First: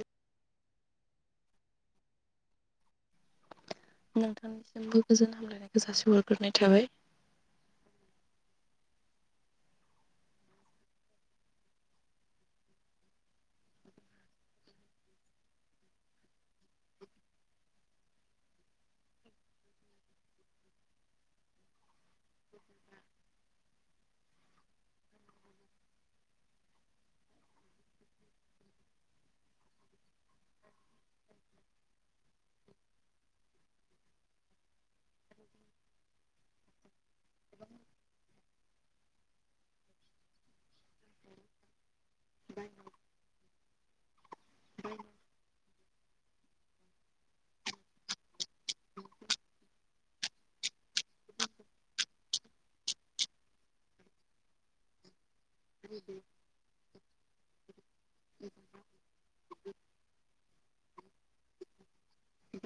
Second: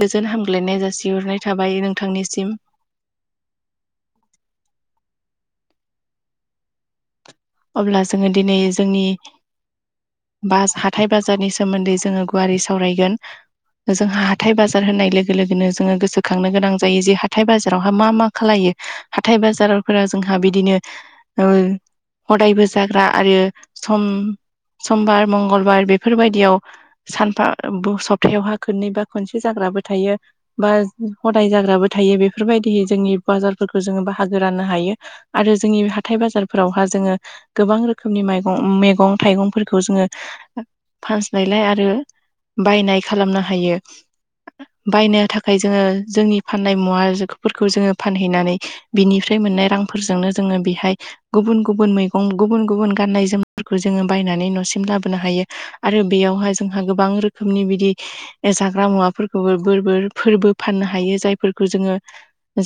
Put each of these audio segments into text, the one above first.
गोजोन हामग्लायनाय जासिहरनाय थाबाय नोंथांनिसिम। नोंथांनिसिमबो गोजोन हामलायनायखौ जासिहरग्रोनाय थाबाय। अब्ला जोङो दिनै जोंनि बाज हाथाय बाजारनि सोमोन्दै जोङो गुवारै सावरायगोन। जोंहा हाथाय बाजार होननाय लोगो लोगोनो जोङो गोसोखांनो गोनां जायो जे हाथाय बाजारावहा मा मा खालायो। हाथाय बाजार'रफोरा जोंहा बिदिनो ओ हदायबो जाग्रा आरो सम-समबार मंगलबार बेफोरबायदियाव सानफा बस सबथायावहा खोननै बा खोनसे जाग्राबो थायो। बा हदाय जाग्राबो थायो। बेफोरबायदि जोंनि बाजारफोरखौ जोङो बाहागो राननो हायो। आरो जोंनि हाथाय बाजारफोरावहा जोङो गोबां रोखोमनि मायगं मेगं थाइगंफोरखौ जोङो फानस्लायलाय आरो बायनाय खालामनो हायो। बायनो थाखाय जोङो जोंनि फाननाय मुवाफोरखौ जोङो फानहैनानै बिनिफ्राय मोननाय रांफोरजोंनो जोङो बेहाय गुबुन गु गुबुन मैगं गुबुन गुबुन गाननाय जोमनायफोरखौ जोङो बायनानै न'सिम लाबोनो हायो आरो बेयावह जो जोंहा गोबां रोखोमनि बिदि जाग्रा मुवाफोरखौबो बोर बोर फोरबो फाननो हायो जायफोरखौ जोङो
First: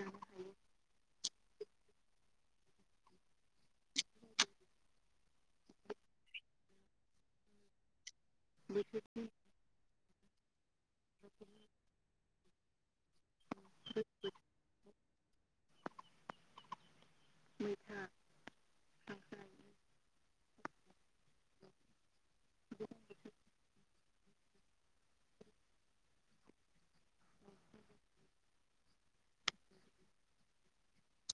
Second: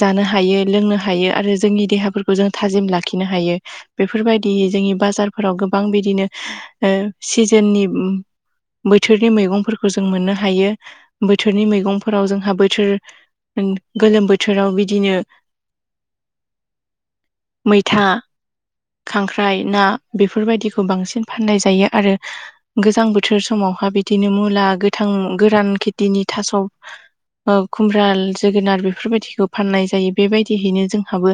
जानो हायो लोंनो हायो। आरो जोंनि देहाफोरखौ जों थाजिम लाखिनो हायो। बेफोरबायदि जोंनि बाजारफोराव गोबां बिदिनो ओ सिजोननि बोथोरनि मैगंफोरखौ जों मोननो हायो। बोथोरनि मैगंफोराव जोंहा बोथोर होन गोलोम बोथोराव बिदिनो मैथा खांख्राइ, ना बेफोरबायदिखौ बांसिन फाननाय जायो। आरो गोजां बोथोर समावहा बि दिनो मुला गोथां गोरान खेथिनि थास' ओ खुमब्राल जोगोनार बेफोरबायदिखौ फाननाय जायो। बेबायदियैनो जोंहाबो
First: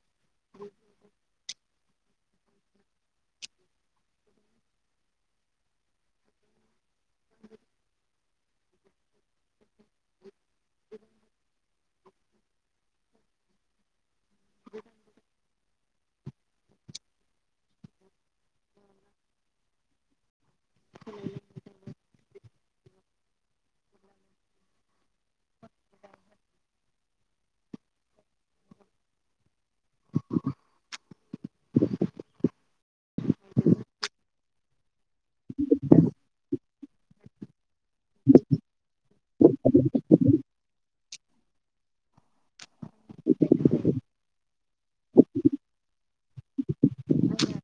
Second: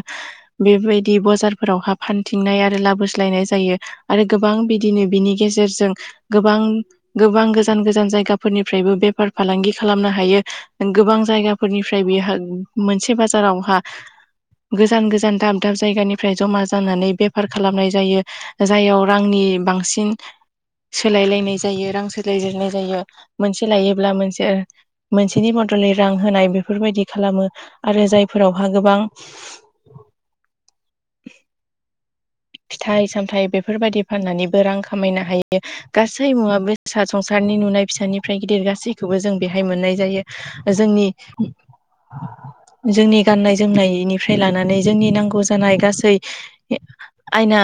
बेबायदि बजारफोरावहा फान थिंनाय आरो लाबोस्लायनाय जायो। आरो गोबां बिदिनो बिनि गेजेरजों गोबां गोबां गोजान गोजान जायगाफोरनिफ्रायबो बेफार फालांगि खालामनो हायो। ओं गोबां जायगाफोरनिफ्राय बेहा मोनसे बाजारावहा गोजान गोजान दाब दाब जायगानिफ्राय ज'मा जानानै बेफार खालामनाय जायो। जाययाव रांनि बांसिन सोलायलायनाय जायो, रां सोलायजनाय जायो। मोनसे लायोब्ला मोनसे मोनसेनि बदलै रां होनाय बेफोरबायदि खालामो। आरो जायफोरावहा गोबां फिथाइ सामथाइ बेफोरबायदि फाननानैबो रां खामायनो हायो। गासै मुवा बे सा संसारनि नुनाय फिसानिफ्राय गिदिर गासैखौबो जों बेहाय मोननाय जायो। जोंनि जोंनि गाननाय जोमनायनिफ्राय लानानै जोंनि नांगौ जानाय गासै आयना,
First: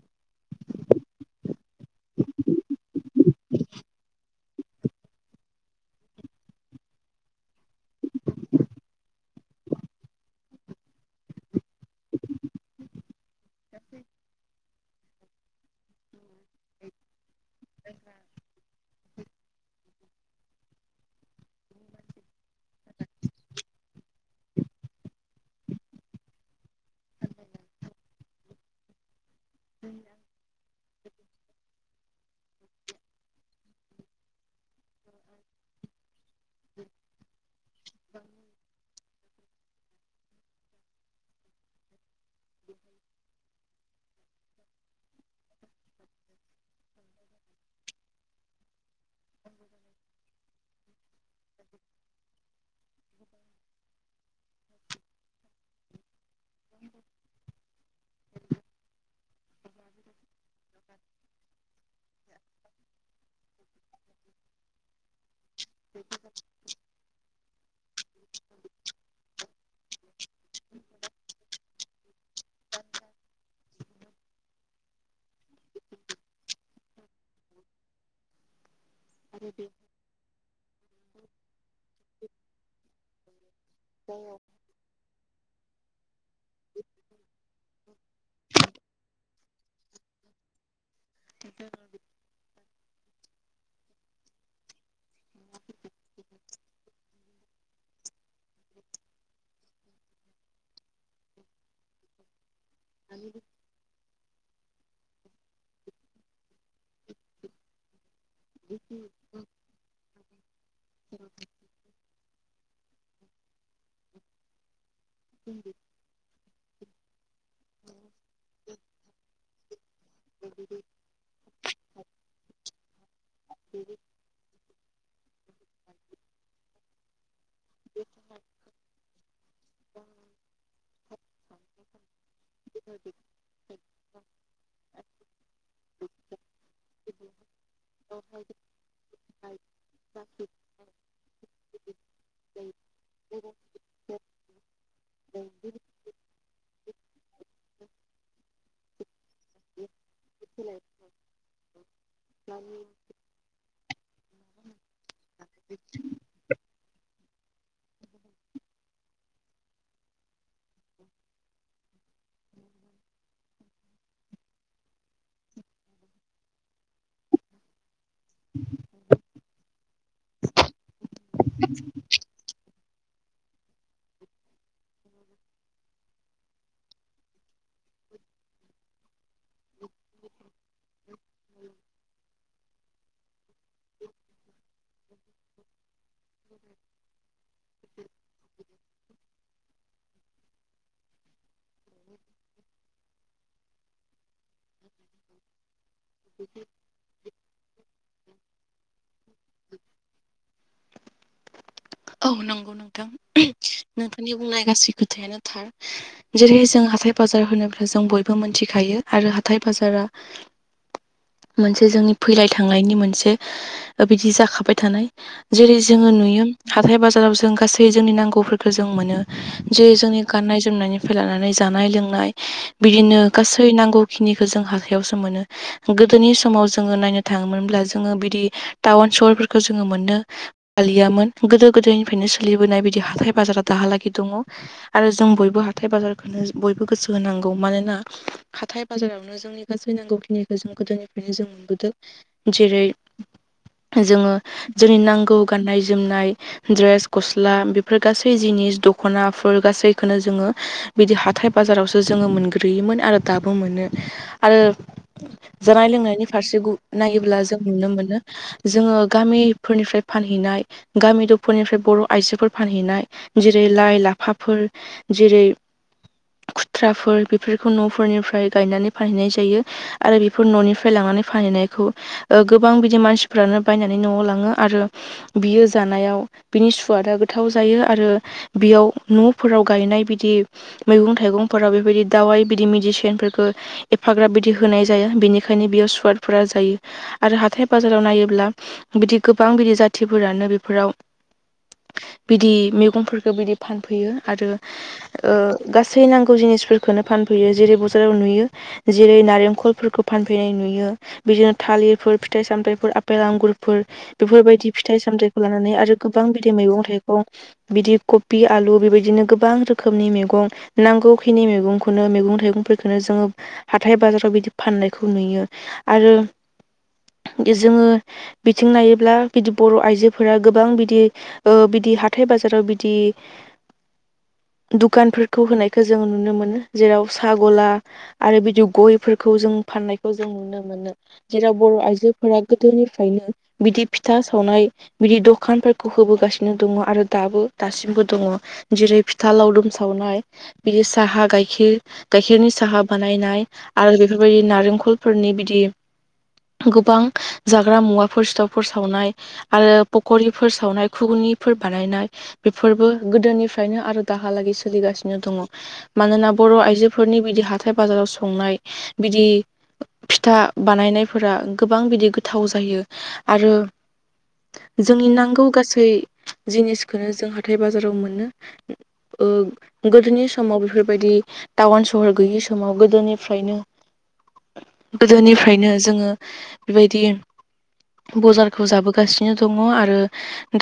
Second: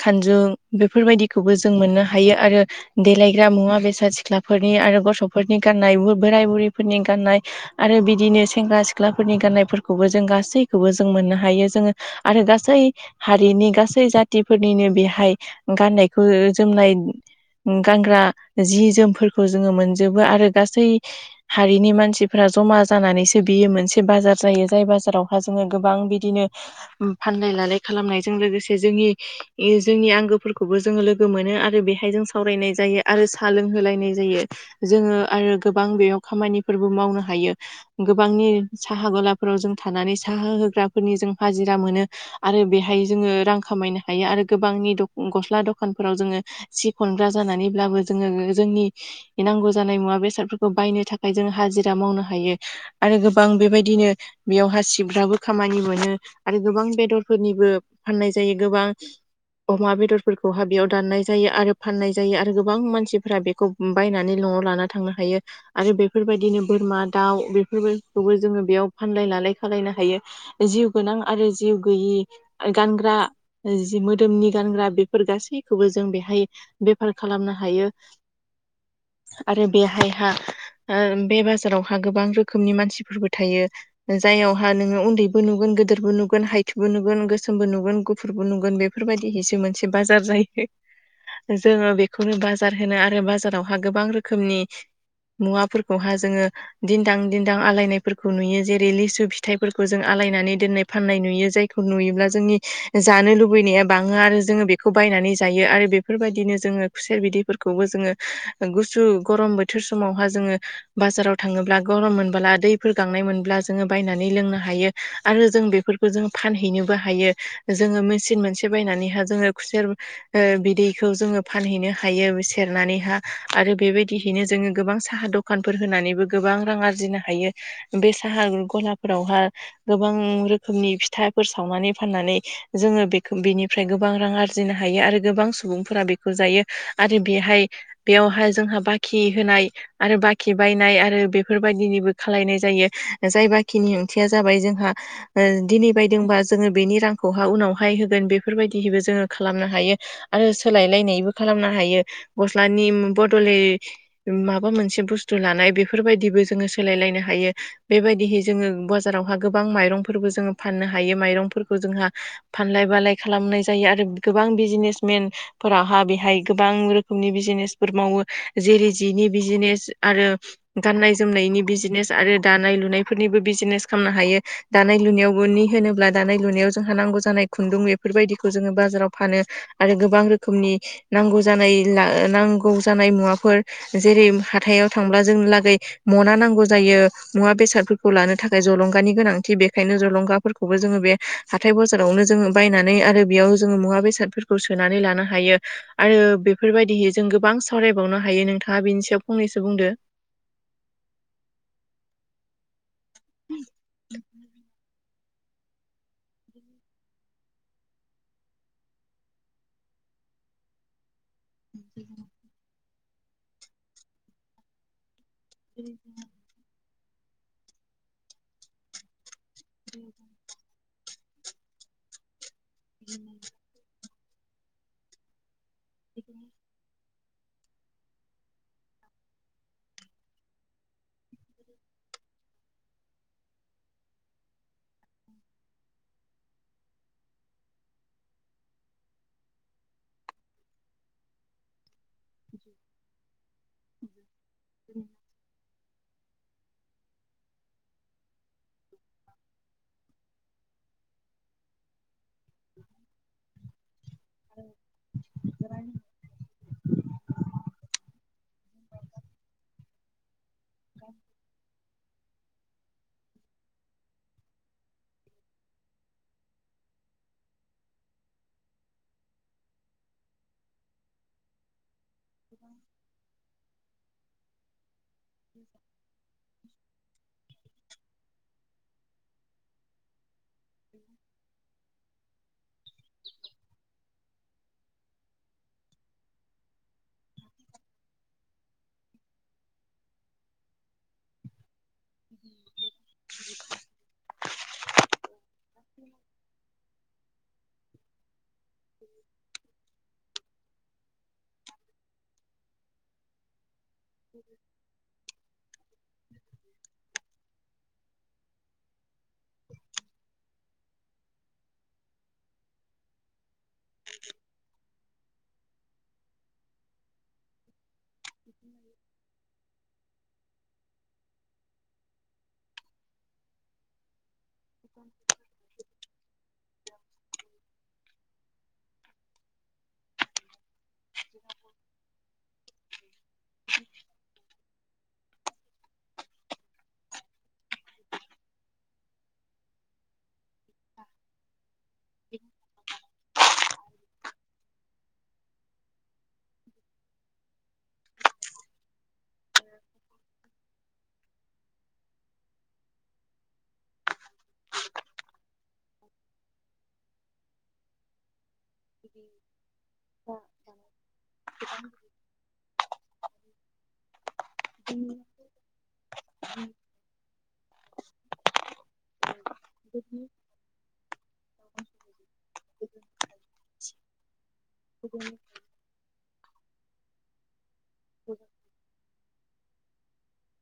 खानजुं बेफोरबायदिखौबो जों मोननो हायो। आरो देलायग्रा मुवा बेसाद सिख्लाफोरनि आरो गथ'फोरनि गाननाय बोराय बुरैफोरनि गान्नाय आरो बिदिनो सेंग्रा सिख्लाफोरनि गाननायफोरखौबो जों गासैखौबो जों मोननो हायो। जोङो आरो गासै हारिनि गास सै जाथिफोरनिनो बेहाय गाननायखो जोमनाय गानग्रा जि जोमफोरखौ जोङो मोनजोबो। आरो गासै हारिनि मानसिफ्रा ज'मा जानानैसो बियो मोनसे बाजार जायो। जाय बाजारावहााय जोङो गोबां बिदिनो फानलाय लालाय खालामनायजों लोगोसे जोंनि इयो जोंनि आंगोफोरखौबो जोङो लोगो मोनो आरो बेहाय जों सावरायनाय जायो। आरो सा लोंहोलायनाय जायो। जोङो आरो गोबां बेयाव खामानिफोरबो मावनो हायो। गोबांनि साहा गला फोराव जों थानानै साहा होग्राफोरनि जों हाजिरा मोनो। आरो बेहाय जोङो रां खामायनो हायो। आरो गोबांनि गस्ला दखानफोराव जोङो सि खनग्रा जानानैब्लाबो जोङो जोंनि नांगौ जानाय मुवा बेसादफोरखौ बायनो थाखाय जों हाजिरा मावनो हायो। आरो गोबां बेबायदिनो बेयावहा सिफ्राबो खामानि मोनो। आरो गोबां बेदरफोरनिबो फाननाय जायो। गोबां अमा बेदरफोरखौ ह बेयाव दाननाय जायो। आरो फाननाय जायो। आरो गोबां मानसिफोरा बेखौ बायनानै न'आव लाना थांनो हायो। आरो बेफोरबायदिनो बोरमा, दाउ बेफोरबाय खौबो जोङो बेयाव फानलाय लालाय खालामलायनो हायो बे जिउ गोनां आरो जिउ गैयि गानग्रा जि मोदोमनि गानग्रा बेफोर गासैखौबो जों बेहाय बेफार खालामनो हायो। [inaudible] आरो बेहायहा ओ बे बाजारावहा गोबां रोखोमनि मानसिफोरबो थायो। जायावहा नोङो उन्दैबो नुगोन गोदोरबो नुगोन हाइथुबो नुगोन गोसोमबो नुगोन गुफ फुरबो नुगोन बेफोरबायदि मोनसे बाजार जायो। जोङो बेखौनो बाजार होनो आरो बाजारावहा गोबां रोखोमनि मुवाफोरखौहाय जोङो। दिन्दां दिन्दां आलायनायफोरखौ नुयो। जेरै लिसु फिथाइफोरखौ जों आलायनानै दोननाय फाननाय नुयो। जायखौ नुयोब्ला जोंनि जानो लुबैनाया बाङो आरो जोङो बेखौ बायनानै जायो आरो बेफोरबायदिनो जोङो खुसेर बिदैफोरखौबो जोङो गुसु गरम बोथोर समावहा जोङो बाजाराव थाङोब्ला गरम मोनबोला दैफोर गांनाय मोनब्ला जोङो बायनानै लोंनो हायो। आरो जों बेफोरखौ जों फानहैनोबो हायो जोङो मेचिन मोनसे बायनानैहा जोङो खुसेर ओ बिदैखौ जोङो फानहैनो हायो सेरनानैहा आरो बेबायदिहैनो जोङो गोबां साहा द कानफोर होनानैबो गोबां रां आरजिनो हायो। बे साहा गलाफोरावहा गोबां रोखोमनि फिथाफोर सावनानै फाननानै जोङो बे बेनिफ्राय गोबां रां आरजिनो हायो आरो गोबां सुबुंफोरा बेखौ जायो आरो बेहाय बेयावहा जोंहा बाखि होनाय आरो बाखि बायनाय आरो बेफोरबायदिनिबो खालायनाय जायो जाय बाखिनि ओंथिया जाबाय जोंहा ओ दिनै बायदोंबा जोङो बेनि रांखौहाय उनावहाय होगोन बेफोरबायदिहैबो जोङो खालामनो हायो। आरो सोलायलायनायबो खालामनो हायो गस्लानि बदलै माबा मोनसे बुस्थु लानाय बेफोरबायदिबो जोङो सोलाय लायनो हायो। बेबायदिहै जोङो बाजारावहा गोबां माइरंफोरबो जोङो फाननो हायो माइरंफोरखौ जोंहा फानलाय बालाय खालामनाय जायो आरो गोबां बिजनेसमेन फोराहा बेहाय गोबां रोखोमनि बिजनेसफोर मावो जेरै जिनि बिजनेस आरो गाननाय जोमनायनि बिजिनेस आरो दानाय लुनाय फोरनिबो बिजनेस खालामनो हायो दानाय लुनायावबो नि होनोब्ला दानाय लुनायाव जोंहा नांगौ जानाय खुन्दुं बेफोरबायदिखौ जोङो बाजाराव फानो आरो गोबां रोखोमनि नांगौ जानाय नांगौ जानाय मुवाफोर जेरै हाथायाव थांब्ला जोंनि लागै मना नांगौ जायो मुवा बेसादफोरखौ लानो थाखाय जलंगानि गोनांथि बे खायनो जलंगाफोरखौबो जोङो बे हाथाय बाजारावनो जों बायना नै आरो बेयाव जों मुवा बेसादफोरखौ सोनानै लानो हायो आरो बेफोरबायदियै जों गोबां सावरायबावनो हायो नोंथाङा बेनि सायाव फंनैसो बुंदो। औ नंगौ नोंथां नोंथांनि बुंनाय गासै खोथायानो थार जेरै जों हाथाय बाजार होनोबा जों बयबो मोनथिखायो आरो हाथाय बाजारा मोनसे जोंनि फैलाय थांनायनि मोनसे बिदि जाखाबाय थानाय जेरै जोङो नुयो हाथाय बाजाराव जों गासै जोंनि नांगौफोरखौ जों मोनो जेरै जोंनि गाननाय जोमनायनिफ्राय लानानै जानाय लोंनाय बिदिनो गासै नांगौ खिनिखौ जों हाथायावसो मोनो। गोदोनि समाव जोङो नायनो थाङोमोनब्ला जोङो बिदि टाउन सहरफोरखौ जोङो मोननो हालियामोन गोदो गोदायनिफ्रायनो सोलिबोनाय बिदि हाथाय बाजारा दाहालागै दङ। आरो जों बयबो हाथाय बाजारखौनो बयबो गोसो होनांगौ मानोना हाथाय बाजारावनो जोंनि गासै नांगौखिनिखौ जों गोदोनिफ्रायनो जों मोनबोदों जेरै जोङो जोंनि नांगौ गाननाय जोमनाय द्रेस गस्ला बेफोर गासै जिनिस दख'नाफोर गासैखौनो जोङो बिदि हाथाय बाजारावसो जोङो मोनग्रोयोमोन आरो दाबो मोनो। आरो जानाय लोंनायनि फारसे नायोब्ला जों नुनो मोनो जोङो गामिफोरनिफ्राय फानहैनाय गामि दफरनिफ्राय बर' आइजोफोर फानहैनाय जेरै लाइ लाफाफोर जेरै खुथ्राफोर बेफोरखौ न'फोरनिफ्राय गायनानै फानहैनाय जायो। आरो बेफोर न'निफ्राय लांनानै फानहैनायखौ गोबां बिदि मानसिफ्रानो बायनानै न'आव लाङो आरो बियो जानायाव बिनि सुवादा गोथाव जायो आरो बेयाव न'फोराव गायनाय बिदि मैगं थाइगंफोरा बेबायदि दावाइ बिदि मेडिसिनफोरखौ एफाग्राब बिदि होनाय जाया बेनिखायनो बेयाव सुवादफोरा जायो। आरो हाथाय बाजाराव नायोब्ला बिदि गोबां बिदि जाथिफोरानो बे फोराव बिदि मैगंफोरखौ बिदि फानफैयो आरो गासै नांगौ जिनिसफोरखौनो फानफैयो जेरै बाजाराव नुयो। जेरै नारेंखलफोरखौ फानफैनाय नुयो। बिदिनो थालिरफोर फिथाइ सामथायाइफोर आफेल आंगुरफोर बेफोरबायदि फिथाइ सामथाय लानानै आरो गोबां बिदै मैगं थाइगं बिदि कबि आलु बेबायदिनो गोबां रोखोमनि मैगं नांगौखिनि मैगंखौनो मैगं थाइगंफोरखौनो जोङो हाथाय बाजाराव बिदि फाननायखौ नुयो आरो जोङो बिथिं नायोब्ला बिदि बर' आइजो फोर गोबां बिदि बिदि हाथाय बाजाराव बिदि दुखानफोरखौ होनायखौ जों नुनो मोनो। जेराव सागला आरो बिदि गयफोरखौ जों फाननायखौ जों नुनो मोनो। जेराव बर' आइजोफोरा गोदोनिफ्रायनो बिदि फिथा सावनाय बिदि दखानफोरखौ होबोगासिनो दङ आरो दाबो दासिमबो दङ। जेरै फिथा लावदुम सावनाय बिदि साहा गाइखेर गायखेरनि साहा बानायनाय आरो बेफोरबायदि नारेंखलफोरनि बिदि गोबां जाग्रा मुवाफोर सिथावफोर सावनाय आरो पकरिफोर सावनाय खुगनिफोर बानायनाय बेफोरबो गोदोनिफ्रायनो आरो दाहालागै सोलिगासिनो दङ। मानोना बर' आइजोफोरनि बिदि हाथाय बाजाराव संनाय बिदि फिथा बानायनायफोरा गोबां बिदि गोथाव जायो आरो जोंनि नांगौ गासै जिनिसखौनो जों हाथथाय बाजाराव मोनो। गोदोनि समाव बेफोरबायदि टाउन सहर गैयि समाव गोदोनिफ्रायनो गोदोनिफ्रायनो जोङो बेबायदि बजारखौ जाबो जागासिनो दङ आरो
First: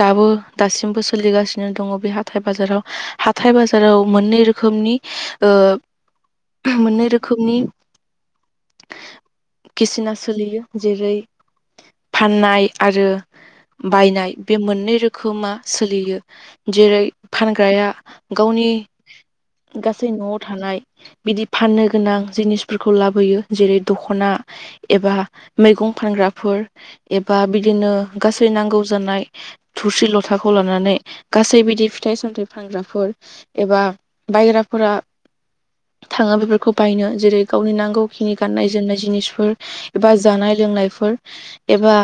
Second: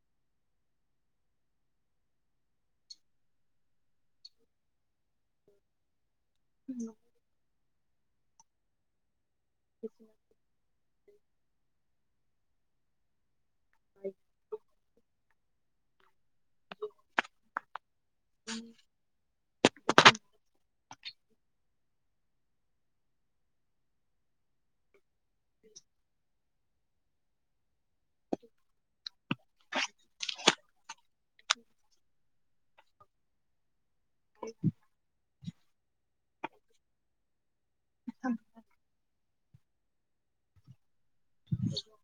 दाबो दासिमबो सोलिगासिनो दङ बे हाथथाय बाजाराव हाथथाय बाजाराव मोननै रोखोमनि ओ [inaudible] मोननै रोखोमनि किसिना सोलियो जेरै फाननाय आरो बायनाय बे मोननै रोखोमा सोलियो। जेरै फानग्राया गावनि गासै न'आव थानाय बिदि फाननो गोनां जिनिसफोरखौ लाबोयो जेरै दखना एबा मैगं फानग्राफोर एबा बिदिनो गासै नांगौ जानाय थोरसि लथाखौ लानानै गासै बिदि फिथाइ सामथाइ फानग्राफोर एबा बायग्राफोरा थाङो बेफोरखौ बायनो जेरै गावनि नांगौखिनि गाननाय जोमनाय जिनिसफोर एबा जानाय लोंनायफोर एबा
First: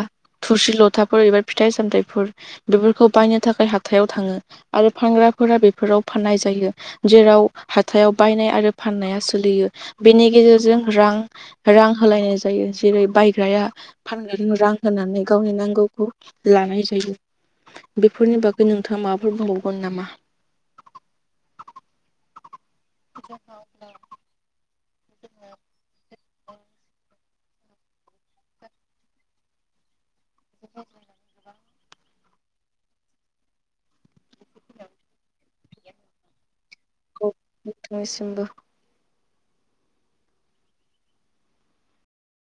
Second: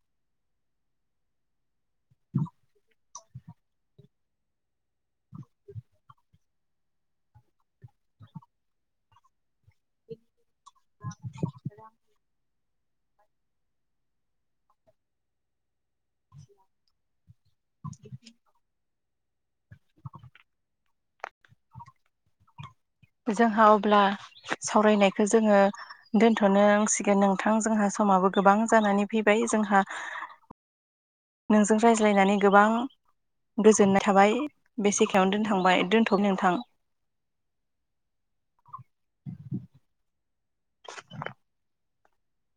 थुरसि लथाफोर एबा फिथाइ सामथायफोर बेफोरखौ बायनो थाखाय हाथायाव थाङो आरो फानग्राफोरा बेफोराव फाननाय जायो जेराव हाथायाव बायनाय आरो फाननाया सोलियो बेनि गेजेरजों रां रां होलायनाय जायो जेरै बायग्राया [unintelligible] रां होनानै गावनि नांगौ लानाय जायो बेफोरनि बागै नोंथाङा माबाफोर बुंबावगोन नामा जोंहा अब्ला सावरायनायखो जोङो दोनथ'नांसिगोन नोंथां जोंहा समाबो गोबां जानानै फैबाय जोंहा [inaudible] नोंजों रायज्लायनानै गोबां गोजोननाय थाबाय बेसेखायावनो दोनथांबाय दोनथ' नोंथां औ नोंथां निसिमबो [inaudible]